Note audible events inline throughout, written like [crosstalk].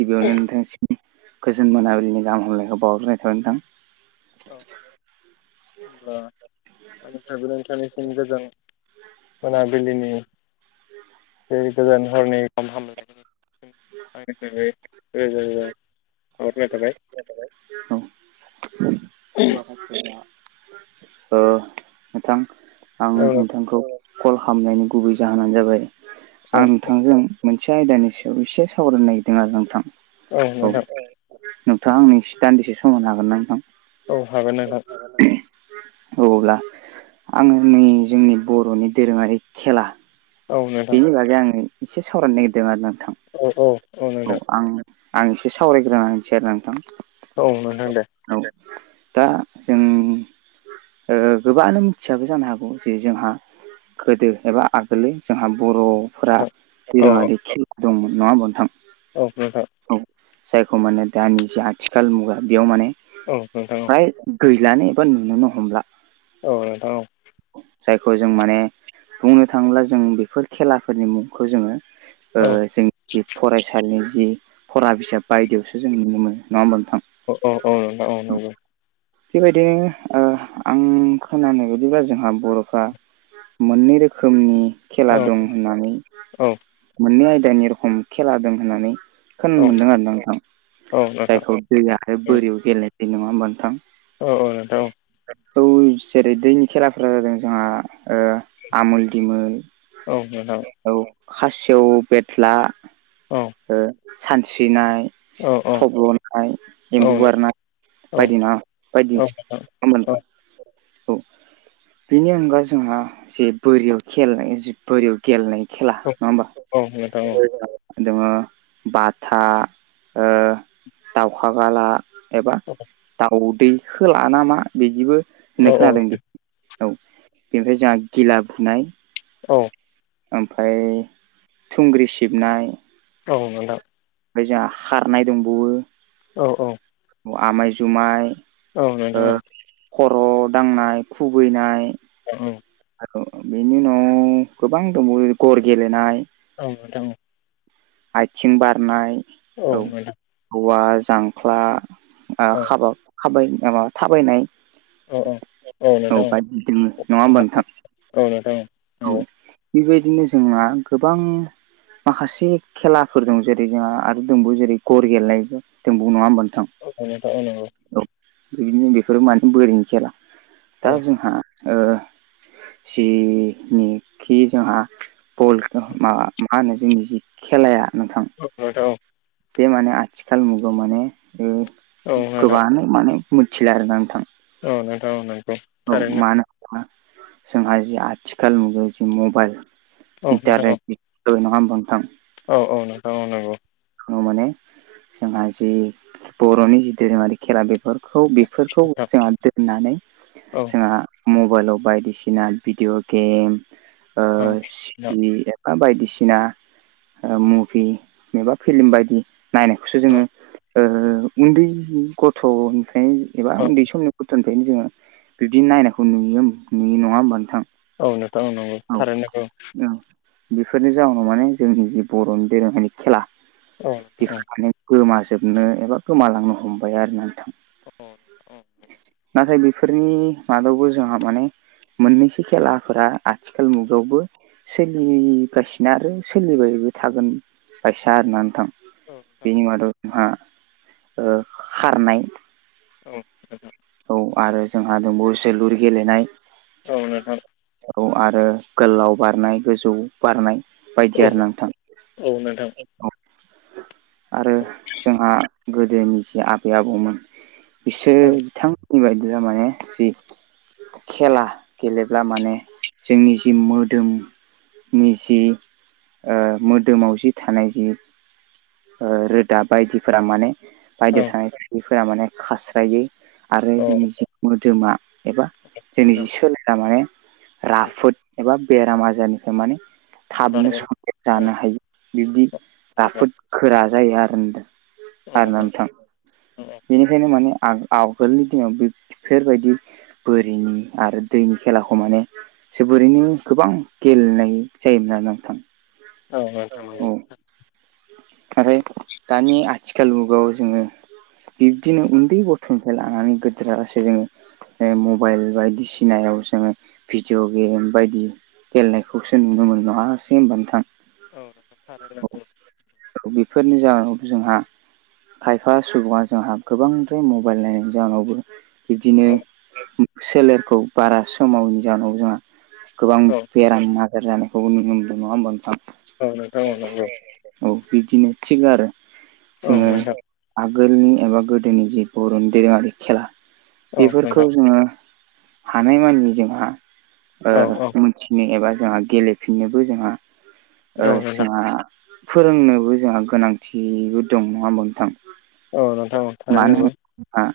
गिबियावनो नोंथांसि गोजोन मोनाबिलिनि नाम हामलायखौ बाव्रनाय थाबाय नोंथां। औ होनब्ला मं ट्राइबोेल इन्टारनेसेल गोजां मोनाबिलिनि बे गोजान हरनि हामलायनायखौ [unintelligible] [unintelligible] नोंथां आं औ नोंथांखौ कल खालामनायनि गुबै जाहोनानो जाबाय आं औ नोंथांजों। मोनसे आयदानि सायाव एसे सावरायनो नागिरदों आरो नोंथां। औ नोंथां। नोंथाङा आंनि एसे दान्दिसे समावनो हागोन ना नोंथां। औ हागोन नोंथां। अब्ला आङो नै जोंनि बर'नि दोरोङारि खेला औ नोंथां बेनि बागै आङो एसे सावरायनो नागिरदों आरो नोंथां औ औ नोंथां औ आं। आं एसे सावरायग्रोनो होनसै आरो नोंथां। औ नोंथां दे औ दा जों गोबाङानो मिथियाबो जानो हागौ जे जोंहा गोदो एबा आगोलनि जोंहा बर'फोरा नोंथां औ दोरोङारि खेल दंमोन नङा होमबा नोंथां औ नोंथां। औ जायखौ माने दानि ज आथिखाल मुगा बेयाव माने औ नोंथां फ्राय गैलानो एबा नुुनोनो हमला औ नोंथां औ। जायखौ जों माने बुंनो थाङोब्ला जों बेफोर खेलाफोरनि मुंखौ जोङो औ जों जि फरायसालिनि जि फरा बिजाब बायदियावसो जों नुनो मोनो नङा होमबा नोंथां। अ औ औ ना नंगौ बेबायदिनो आं खोनानाय बायदिब्ला जोंहा बर'फ्रा मोननै रोखोमनि खेला औ दं होननानै औ मोननै आयदानि रोखम खेला दं होननानै खोनानो औ मोन्दों आर ना नोंथां औ नोंथां जायखौ दैयाहाय बोरियाव गेलेनायस नङा होमबा नोंथां। औ औ नोंथां औ जेरै दैनि खेलाफोरा जादों जोंहा आमुल दिमोल औ नोंथां। औ खासेव बेथला ओ सानस्रिनाय औ औ लनाय एम्बु बारनाय बायदि ना बायदि औ बेनि अनगा जोंहा जे बोरियाव खेलनाय बोरियाव गेलेनाय खेला नङा औ औ नोंथां औ होमबा दोङो बाथा दाउखा गाला एबा औ दाउदैखोला नामा बिदिबो होननाय औ खोनादों बे औ बेनिफ्राय जोंहा गिला बुनाय औ ओमफ्राय थुंग्रि सिबनाय औ नोंथां ओमफ्राय जोंहा खारनाय दंबावो औ औ आमाइ जुमाय औ ओ नोंथां खर' दांनाय खुबैनाय औ आरो बेनि उनाव गोबां दंबावो गर गेलेनाय औ नोंथां औ आइथिं बारनाय औ औवा जांख्ला बाखाबाय माबा थाबायनाय औ औ औ नोंथां बायदि दोङो नङा होमबा नोंथां औ नोंथां औ नंगौ बेबायदिनो जोंहा गोबां माखासे खेलाफोर दं जेरै जोंहा आरो दोंबौवो जेरै गर गेलेनाय दोंबौ नङा होमबा नोंथां औ नोंथां औ नंगौ औ बेबायदिनो बेफोरो माने बोरैनि खेला औ दा जोंहा ओ सि निखि जोंहा बल मा मा होनो जोंनि जि खेलाया नोंथां [unintelligible] बे माने आथिखाल मुगायाव माने गोबाङानो माने मोनथिला आरो ना नोंथां औ नोंथां नंगौ औ थारैनो मानो जोंहा जि आथिखाल मुगायाव जि मबाइल औ नोंथां इटारनेेटनि नङा होमबा नोंथां औ औ नोंथां औ नंगौ औ माने जोंहा जि बर'नि जि दोरोंङारि खेला बेफोर खौ बेफोरखौ नोंथां जोंहा दोननानै औ जोंहा मबाइलाव बायदिसिना भिडिअ गेम औ नोंथां सिदनि बा बायदिसिना मुभि फिलम बायदि नायनायखौसो औ जोङो उन्दै गथ'निफ्रायनो एबा औ उन्दै समनि गथ'निफ्रायनो जोङो बिबदि नायखौ नुयो नुयो नङा होनबा नोंथां औ नोंथां औ नंगौ औ औ बेफोरनि जाउनाव माने जोंनि जि बर'नि दोरोङारि खेला औ बेफोर मान गोमाजोबनो एबा गोमालांनो हमबाय आरो ना नोंथां औ नाथाय बेफोरनि मादावबो जोंहा माने मोननैसो खेलाफोरा आथिखाल मुगायावबो सोलिगासिनो आरो सोलिबायबो थागोन बायसा आरोना नोंथां नोंथां बेनि मादाव जोंहा खारनाय औ [unintelligible] औ आरो जोंहा दंबावो जोलुर गेलेनाय औ नोंथां औ आरो गोलाव बारनाय गोजौ बारनाय औ बायदि आरो नोंथां औ नोंथां आरो जोंहा गोदोनि जिे आबै आबौमोन बिसोर औ बिथां बेबायदिनो माने सि खेला गेलेब्ला माने जोंनि जि मोदोम नि जि ओ मोदोमाव जि थानाय जि रोदा बायदिफोरा माने औ बायद' थानाय खुख्रिफोरा माने खास्रायै आरो औ जोंनि जि मोदोमा एबा जोंनि नोंथां जि सोलाया माने औ राफोद एबा बेराम आजारनिफ्राय माने थाबनो बारगोन संनानै औ जानो हायो बिदि राफोद गोरा जायो आरो ना उम उम बेनिखायनो माने आगोलनि दिनावफोरबायदि बोरिनि आरो दैनि खेलाखौ माने जोबोरैनो गोबां गेलेनाय जायोमोन आरो नोंथां औ नोंथां औ आरोथाय दानि आथिखाल मुगाव जोङो बिब्दिनो औ उन्दै गथ' थुफ्रायाइ लानानै गोदोरालासे जोङो मबाइल बायदिसिनायाव जोङो भिडिअ गेम बायदि गेलेनायखौसो नुनो मोनदोंं आरोसै होनबा नोंथां औ नोंथां नंगौ औ बेफोरनि जाहोनाव जोंहा खायफा सुबुङा जोंहा गोबांद्राय मबाइल नायनायनि जाहोनावबो बिदिनो सेलेरखौ बारा समावनि जउनाव जोंहा गोबां औ बेराम आदार जानायखौ नुनोदों नङा होमबा नोंथां? औ नोंथां औ नंगौ औ बिदिनो थिग आरो औ जोङो नोंथां आगोलनि एबा गोदोनि जि बर'नि दोरोङारि खेला औ बेफोरखौ नोंथां जोङो हानाय मानि जोंहा औ औ मोनथिनो एबा जोंहा गेलेफिननोबो जोंहा नोंथां जोंहा फोरोंनोबो जोंहा गोनांथिबो दं नङा होमबा नोंथां औ नोंथां थारैनो नांगौ। आ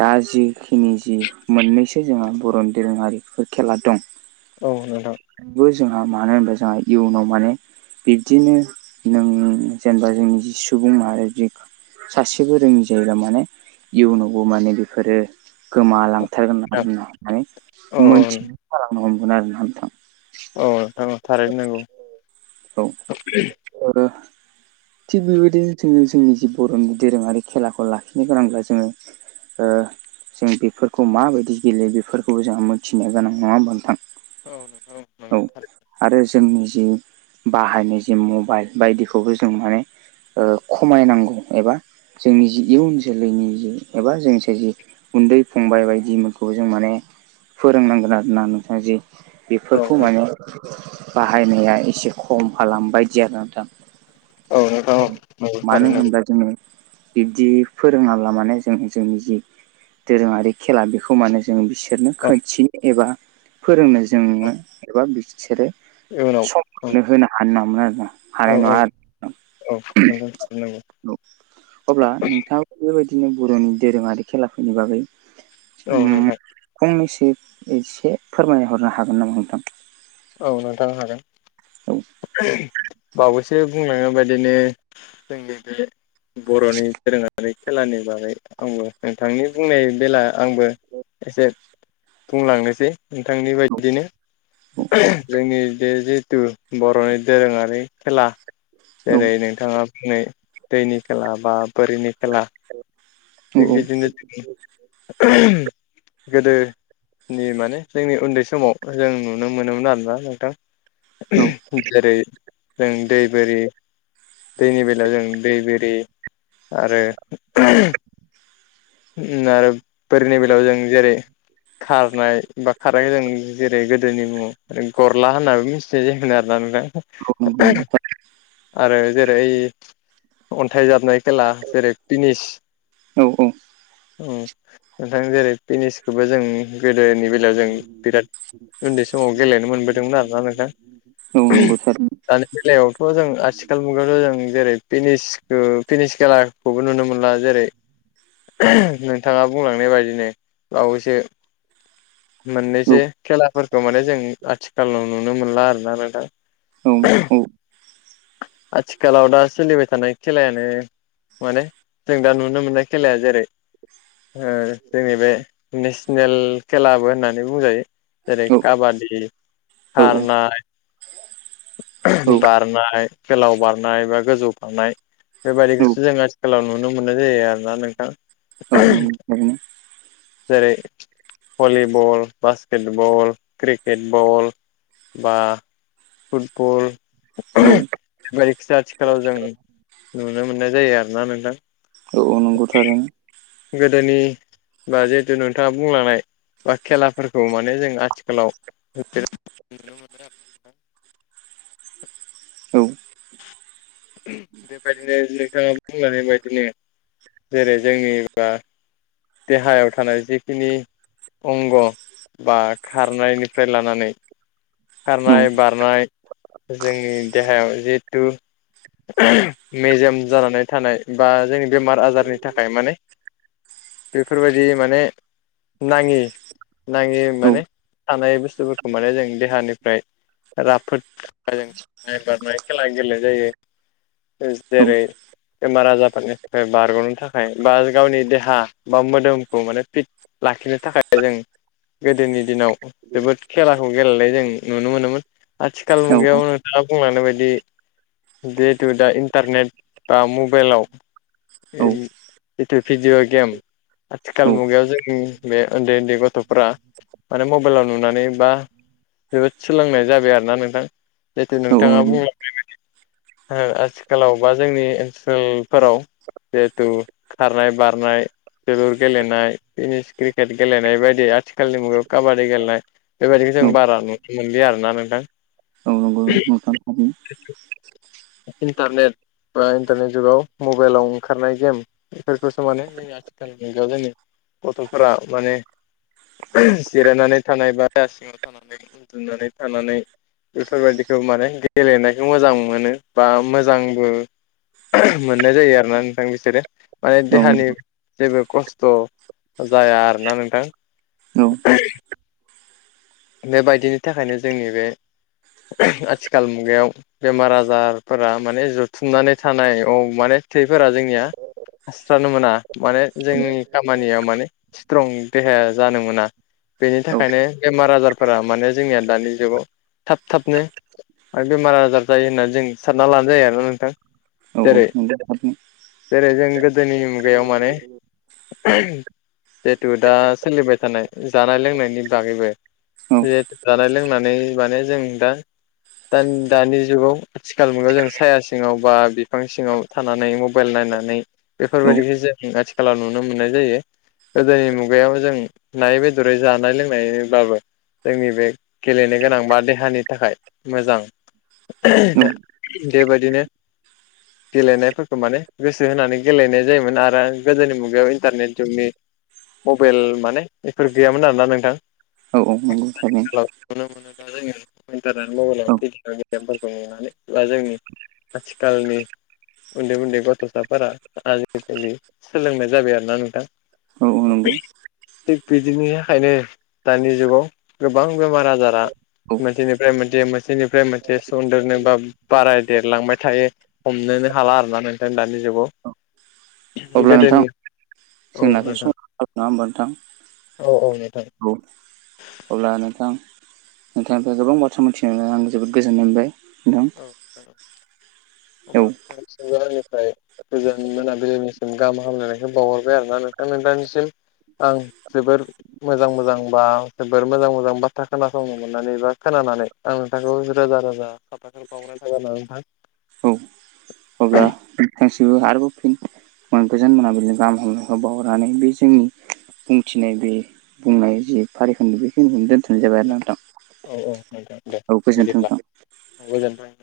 दा जिखिनि जि मोननैसो जोंहा बर' दोरोङारिफोर खेला दं औ नोंथां। बो‌ जोंहा मानो होनबा जोंहा इयुनाव माने बिब्दिनो नों जेनेबा जोंनि जि सुबुं माहारि बे सासेबो रोङि जायोब्ला माने इयुनावबो माने बेफोरो औ गोमालांथारगोन आरोना होननानै औ मोनथि खालामालनो हमगोन आरो ना नोंथां अ थारैनो नांगौ औ थिग बेबायदिनो जोङो जोंनि जि बर'नि दोरोङारि खेलाखौ लाखिनो गोनांब्ला जोङो जों बेफोरखौ माबायदि गेलेयो बेफोरखौबो जोंहा मोनथिनो गोनां नङा होमबा नोंथां। औनो औ औ नंगौ थारै आरो जोंनि जि बाहायनाय जि मबाइल बायदिखौबो जों माने खमायनांगौ एबा जोंनि जि इयुन जोलैनि जि एबा जोंनिसे जि गुन्दै फंबाय बायदिखौ जों माने फोरोंनांगोन आरोना नोंथाङा जे औ बे खौ माने बाहायनाया एसे खम खालामबायायदि आरोना दा औ नोंथां औ नंगौ मानि थारैनो नंगौ होमब्ला जोंनि बिब्दि फोरोङाब्ला माने जों जोंनि जि दोरोङारि खेला बेखौ माने जों बिसि बिसोरनो औ खोनथिनो एबा फोरोंनो जोङो एबा बिसोरो इयुनाव नो औ होनो हानो नामोन आरोना औ हानाय औ नङा औ नोंथां थारैनो नंगौ आरो अब्ला नोंथाङा बेबायदिनो बर'नि दोरोंङारि खेलाफोरनि बागै औ नोंथां फंनैसो एसे फोरमायहरनो हागोन नामा नोंथां औ नोंथांनो हागोन औ बावैसो बुंलांनाय बादिनो जोंनि बे बर'नि दोरोङारि खेलानि बागै आंबो नोंथांनि बुंनाय बेला आंबो एसे बुंलांनोसै नोंथांनि बायदिनो जोंनि बे जिथु बर'नि दोरोंङारि खेला औ जेरै नों बिथांङा बुंनाय दैनि खेला बा बोरिनि खेला औ [unintelligible] गोदोनि माने जोंनि उन्दै समाव जों नुनो मोनोमोन आरोना नोंथां औ जेरै जों दै बोरि दैनि बेलायाव जों दै बोरि आरो आरो बोरनि बेलायाव जों जेरै खारनाय बा खारनायखौ जों जेरै गोदोनि मुंङाव गरला होनाबो मिथि एसे जखो आरोना नोंथां [inaudible] आरो जेरै अन्थाइ जाबनाय खेला जेरै टेनिस औ नोंथां जेरै पिनिसखौबो जों गोदोनि बे ज जों बिराद उन्दै समाव गेलेनो मोनबोदोंमोन आरोना नोंथां औ नंगौ सार दानै बेलायावथ' जों आथिखाल मुगायावथ' जों जेरै पिनिसखौ पिनिस खेलाखौबो नुनो मोनला जेरै [inaudible] नोंथांङा बुंलांनाय बायदिनो बावैसो औ मोननैसो खेलाफोरखौ माने जों आथिखालाव नुनो मोनला आरोना नोंथां औ औ आथिखालाव दा सोलिबाय थानाय खेलायानो माने जों दा नुनो मोननाय खेलाया जेरै जोंनि बे नेसनेल खेलाबो होननानै बुंजायो। जेरै औ काबादि औ खारनाय बारनाय गोलाव बारनाय बा गोजौ बारनाय बेबायदिखौसो जोंङो गोलाव नुनो मोनो जायो आरोना नोंथां औ [unintelligible] जेरै volleyball basketball cricket ball बा फुटबल औ बायदिखिजाया आथिखालाव जों नुनो मोननाय जायो आरोना नोंथां औ नंगौ थारैनो गोदोनि बा जिहेथु नोंथांङा बुंलांनाय बा खेलाफोरखौ माने जों आथिखालाव औ बेबायदिनो नोंथांङा बुंनाय बायदिनो जेरै जोंनि बा देहायाव थानाय जिखिनि अंग बा खारनायनिफ्राय लानानै औ खारनाय बारनाय जोंनि देहायाव जिहेथु मेजेम जानानै थानाय बा जोंनि बेमार आजारनि थाखाय माने बेफोरबायदि माने नांङि नांङि औ माने थानाय बुस्थुफोरखौ माने जों देहानिफ्राय राफोदाजों नाय बारनाय खेला गेलेनाय जायो। जेरै बेमार आजारफोरनिफ्राय बारगनो थाखाय बा गावनि देहा बा मोदोमखौ माने फिट लाखिनो थाखाय जों गोदोनि दिनाव जोबोद खेलाखौ गेलेनाय जों नुनो मोनोमोन। आथिखाल औ मुगायाव नोंथाङा बुंलांनाय बायदि जिहेतु दा इन्टारनेट बा मबाइलाव जिथु भिडिअ गेम आथिखाल औ मुगायाव जों बे उन्दै उन्दै गथ'फोरा माने मबाइलाव नुनानै बा जोबोद सोलोंनाय जाबाय आरोना नोंथां जिथु औ नोंथाङा नंगौ बुंलांनाय आथिखालाव बा जोंनि ओनसोलफोराव जिहेथु खारनाय बारनाय जोलुर गेलेनाय टेनिस क्रिकेट गेलेनाय बायदि आथिखालनि मुगायाव काबादि गेलेनाय बेबायदिखौ जों औ बारा नुनो मोनलि आरोना नोंथां [unintelligible] इन्टारनेट बा इन्टारनेट जुगाव मबाइलाव ओंखारनाय गेम बेफोरखौसो माने जोंनिया [unintelligible] मुगायाव जोंनि गथ'फोरा माने जिरायनानै थानाय बा सिङाव थानाय उन्दुनानै थानानै बेफोरबायाददिखौ माने गेलेनायखौ मोजां मोनो। बा मोजांबो मोननाय जायो आरोना नोंथां बिसोरो माने औ देहानि जेबो खस्थ जाया आरोना नोंथां औ बेबायदिनि थाखायनो जोंनि बे आथिखाल मुगायाव बेमार आजारफोरा माने जुथुमनानै थानाय औ माने थैफोरा जोंनिया खारस्रानो मोना माने जोंनि खामानियाव माने स्ट्रं देहाया जानो मोना बेनि औ थाखायनो बेमार आजारफोरा माने जोंनिया दानि जुगाव थाब थाबनो आरो बेमार आजार जायो होननानै जों सानना लानाय जायो आरोना नोंथां जेरै [unintelligible] जेरै जों गोदोनि मुगायाव माने जिहेतु दा सोलिबाय थानाय जानाय लोंनायनि बागैबो औ जिहेथु जानाय लोंनानै माने जों दा दा दानि जुगाव आथिखाल मुगायाव जों साया सिङाव बा बिफां सिङाव थानानै मबाइल नायनानै औ बेफोरबायदिखौ जों आथिखालाव नुनो मोननाय जायो। गोदोनि मुगायाव जों नायै बेदरै जानाय लोंनायनिब्लाबो जोंनि बे गेलेनो गोनां बा देहानि थाखाय मोजां बेबायदिनो [inaudible] गेलेनायफोरखौ माने गोसो होनानै गेलेनाय जायोमोन आरो गोदोनि मुगायाव इन्टारनेट जुगनि मबाइल माने गफोर गैयामोन आरोना नोंथां औ औ नंगौ थारैनो [unintelligible] [inaudible] गन्टारनेट मबाइलाव औ भिडिअ गेमफोरखौ नुनानै बा जोंनि आथिखालनि उन्दै उन्दै गथ'साफोरा आजिखालि सोलोंनाय जाबाय आरो ना नोंथां औ औ नंगौ थिग बिदिनि थाखायनो दानि जुगाव गोबां बेमार आजारा औ मोनसेनिफ्राय मोनसे मोनसेनिफ्राय मोनसे सुन्देरनो बा बाराय देरलांबाय थायो हमनोनो हाला आरोना नोंखायनो दानि जुगाव अब्ला नोंथां गोदोनि औ जोंनाथ नोंथां समा जाबाय नङा होमबा नोंथां औ औ नोंथां औ अब्ला नोंथां नोंथांनिफ्राय गोबां बाथ्रा मिथिनानै आं जोबोद गोजोननाय मोनबाय दं। [unintelligible] गोजान मोनाबिलिनिसिम गाहाम हामलायनायखौ बावहरबाय आरो ना नोंथांमोनथांनिसिम। आं जोबोर मोजां मोजां बा जोबोर मोजां मोजां बाथ्रा खोनासंनो मोननानै बा खोनानानै। आं नोंथांखौ रोजा रोजा साफााख बाव्रनायोना नोंथां। औ अब्ला। जबो आरोब फिन गोजान मोनाबिनो गाहाम हाम बावरनानै बे जोंनि बुंथिनाय बे बुंनाय जि फारिखान्नि बेखिनिखौनो दोनथ'नाय जाबाय आरो नोंथां। औ औ नोंथां दे औ गोजोन्थों नोंथां बुजिब्ला औ गोजोन्थों।